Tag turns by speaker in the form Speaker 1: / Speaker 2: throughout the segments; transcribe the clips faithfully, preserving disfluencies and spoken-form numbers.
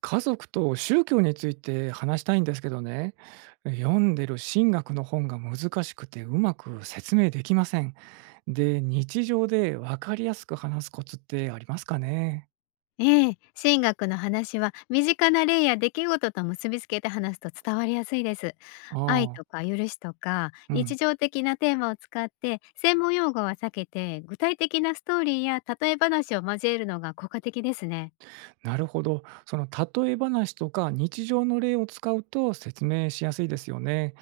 Speaker 1: 家族と宗教について話したいんですけどね、読んでる神学の本が難しくてうまく説明できません。で、日常で分かりやすく話すコツってありますかね。
Speaker 2: ええ、神学の話は身近な例や出来事と結びつけて話すと伝わりやすいです。
Speaker 1: あ
Speaker 2: 愛
Speaker 1: あ、
Speaker 2: とか許しとか
Speaker 1: う
Speaker 2: 日
Speaker 1: ん、
Speaker 2: 常的なテーマを使って、専門用語は避けて、具体的なストーリーや例え話を交えるのが効果的ですね。
Speaker 1: なるほど。その例え話とか日常の例を使うと説明しやすいですよね。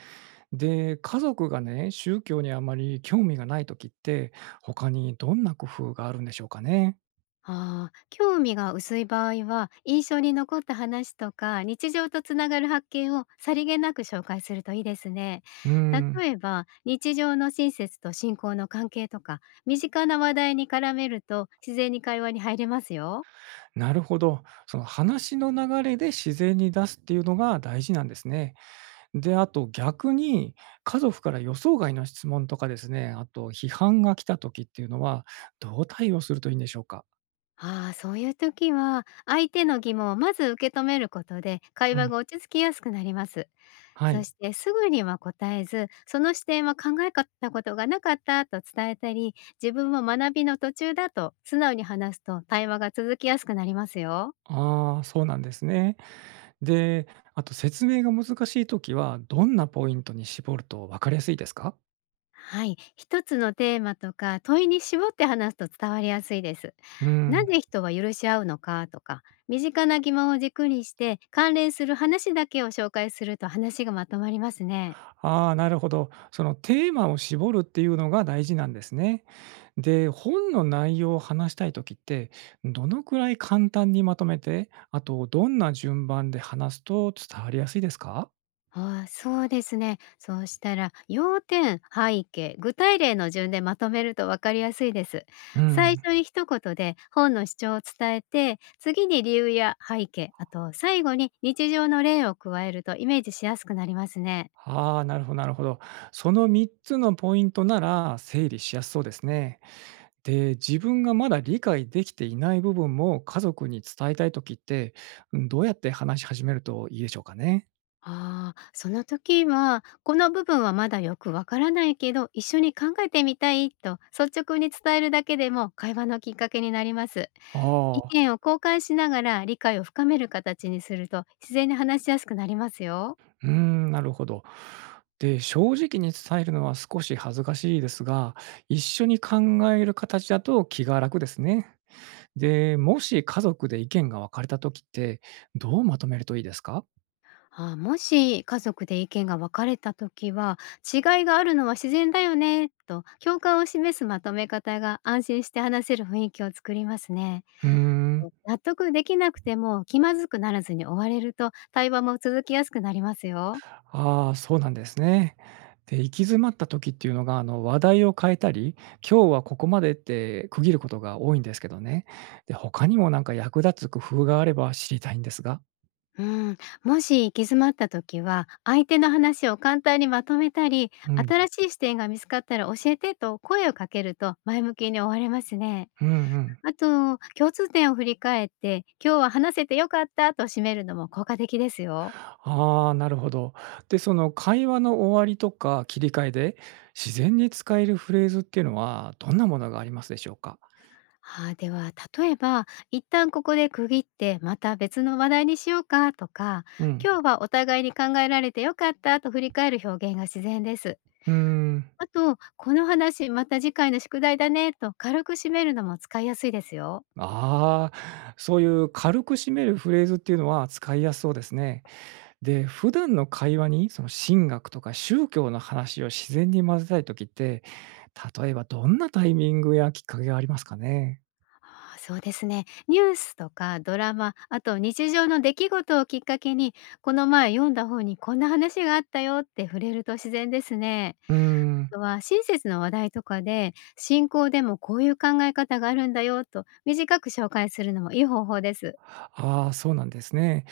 Speaker 1: で、家族がね、宗教にあまり興味がないときって、他にどんな工夫があるんでしょうかね。
Speaker 2: ああ、興味が薄い場合は、印象に残った話とか、日常とつながる発見をさりげなく紹介するといいですね。
Speaker 1: うん。
Speaker 2: 例えば、日常の親切と信仰の関係とか、身近な話題に絡めると自然に会話に入れますよ。
Speaker 1: なるほど。その話の流れで自然に出すっていうのが大事なんですね。で、あと逆に家族から予想外の質問とかですね、あと批判が来た時っていうのはどう対応するといいんでしょうか？
Speaker 2: ああ、そういう時は、相手の疑問をまず受け止めることで、会
Speaker 1: う
Speaker 2: 話
Speaker 1: ん、
Speaker 2: が落ち着きやすくなります。
Speaker 1: は
Speaker 2: そ
Speaker 1: い。
Speaker 2: して、すぐには答えず、その視点は考えたことがなかったと伝えたり、自分も学びの途中だと素直に話すと、対話が続きやすくなりますよ。
Speaker 1: ああ、そうなんですね。で、あと説明が難しい時はどんなポイントに絞ると分かりやすいですか？
Speaker 2: はい、一つのテーマとか問いに絞って話すと伝わりやすいです。
Speaker 1: う
Speaker 2: な
Speaker 1: ん。
Speaker 2: ぜ人は許し合うのかとか、身近な疑問を軸にして関連する話だけを紹介すると、話がまとまりますね。
Speaker 1: ああ、なるほど。そのテーマを絞るっていうのが大事なんですね。で、本の内容を話したい時って、どのくらい簡単にまとめて、あとどんな順番で話すと伝わりやすいですか。
Speaker 2: ああ、そうですね。そうしたら、要点、背景、具体例の順でまとめると分かりやすいです。
Speaker 1: う
Speaker 2: 最
Speaker 1: ん。
Speaker 2: 初に一言で本の主張を伝えて、次に理由や背景、あと最後に日常の例を加えると、イメージしやすくなりますね。
Speaker 1: ああ、なるほど、なるほど。そのみっつのポイントなら整理しやすそうですね。で、自分がまだ理解できていない部分も家族に伝えたい時って、どうやって話し始めるといいでしょうかね。
Speaker 2: ああ、その時は、この部分はまだよくわからないけど、一緒に考えてみたいと率直に伝えるだけでも会話のきっかけになります。
Speaker 1: あ
Speaker 2: 意
Speaker 1: あ。
Speaker 2: 見を交換しながら理解を深める形にすると、自然に話しやすくなりますよ。
Speaker 1: うーん、なるほど。で、正直に伝えるのは少し恥ずかしいですが、一緒に考える形だと気が楽ですね。で、もし家族で意見が分かれた時って、どうまとめるといいですか。
Speaker 2: ああ、もし家族で意見が分かれた時は、違いがあるのは自然だよねと共感を示すまとめ方が、安心して話せる雰囲気を作りますね。
Speaker 1: うーん、
Speaker 2: と、納得できなくても気まずくならずに終われると、対話も続きやすくなりますよ。
Speaker 1: ああ、そうなんですね。で、行き詰まった時っていうのが、あの、話題を変えたり、今日はここまでって区切ることが多いんですけどね。で、他にもなんか役立つ工夫があれば知りたいんですが。
Speaker 2: うん、もし行き詰まった時は、相手の話を簡単にまとめたり、
Speaker 1: うん、
Speaker 2: 新しい視点が見つかったら教えてと声をかけると、前向きに終われますね。
Speaker 1: うん、うん。
Speaker 2: あと、共通点を振り返って、今日は話せてよかったと締めるのも効果的ですよ。
Speaker 1: ああ、なるほど。で、その会話の終わりとか切り替えで、自然に使えるフレーズっていうのは、どんなものがありますでしょうか？
Speaker 2: ああ、では例えば「一旦ここで区切って、また別の話題にしようか」とか
Speaker 1: うん。
Speaker 2: 「今日はお互いに考えられてよかった」と振り返る表現が自然です。
Speaker 1: うーん。
Speaker 2: あと「この話、また次回の宿題だね」と軽く締めるのも使いやすいですよ。
Speaker 1: ああ、そういう軽く締めるフレーズっていうのは使いやすそうですね。で、普段の会話に、その神学とか宗教の話を自然に混ぜたい時って、例えばどんなタイミングやきっかけがありますかね？
Speaker 2: あー、そうですね。ニュースとかドラマ、あと日常の出来事をきっかけに、この前読んだ本にこんな話があったよって触れると自然ですね。
Speaker 1: うーん。
Speaker 2: とは親切な話題とかで、「信仰でもこういう考え方があるんだよ」と短く紹介するのもいい方法です。
Speaker 1: ああ、そうなんですね。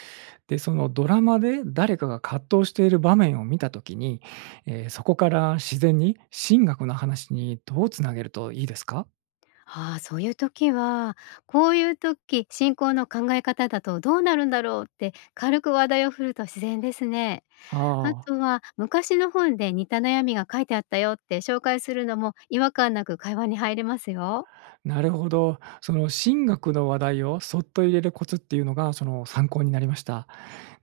Speaker 1: で、そのドラマで誰かが葛藤している場面を見た時に、えーそこから自然に神学の話にどうつなげるといいですか？
Speaker 2: ああ、そういう時は「こういう時、信仰の考え方だとどうなるんだろう」って軽く話題を振ると自然ですね。
Speaker 1: あ
Speaker 2: あ
Speaker 1: あ、
Speaker 2: とは、昔の本で似た悩みが書いてあったよって紹介するのも、違和感なく会話に入れますよ。
Speaker 1: なるほど。その神学の話題をそっと入れるコツっていうのが、その、参考になりました。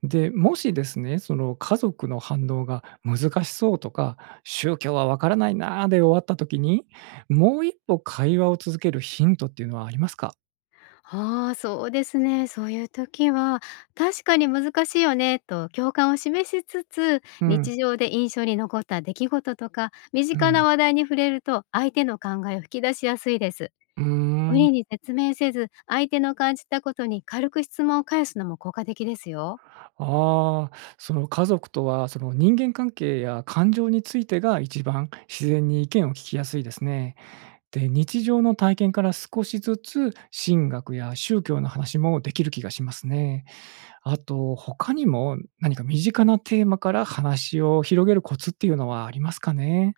Speaker 1: で、もしですね、その、家族の反応が難しそうとか、宗教はわからないなーで終わった時に、もう一歩会話を続けるヒントっていうのはありますか？
Speaker 2: ああ、そうですね。そういう時は、「確かに難しいよね」と共感を示しつつ、
Speaker 1: うん、
Speaker 2: 日常で印象に残った出来事とか、身
Speaker 1: う
Speaker 2: 近な
Speaker 1: ん。
Speaker 2: 話題に触れると、相手の考えを引き出しやすいです。
Speaker 1: うー
Speaker 2: 無
Speaker 1: ん。
Speaker 2: 理に説明せず、相手の感じたことに軽く質問を返すのも効果的ですよ。
Speaker 1: ああ、その家族とは、その人間関係や感情についてが一番自然に意見を聞きやすいですね。で、日常の体験から少しずつ神学や宗教の話もできる気がしますね。あと、他にも何か身近なテーマから話を広げるコツっていうのはありますかね？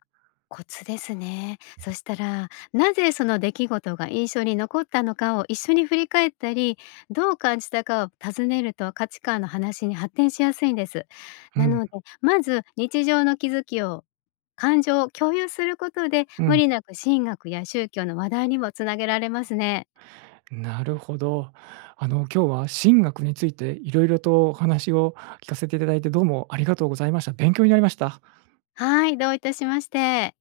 Speaker 2: コツですね。そしたら、なぜその出来事が印象に残ったのかを一緒に振り返ったり、どう感じたかを尋ねると、価値観の話に発展しやすいんです。
Speaker 1: う
Speaker 2: な
Speaker 1: ん、
Speaker 2: ので、まず日常の気づきを、感情を共有することで、
Speaker 1: う
Speaker 2: 無
Speaker 1: ん。
Speaker 2: 理なく神学や宗教の話題にもつなげられますね。
Speaker 1: なるほど。あの、今日は神学についていろいろとお話を聞かせていただいて、どうもありがとうございました。勉強になりました。
Speaker 2: はい、どういたしまして。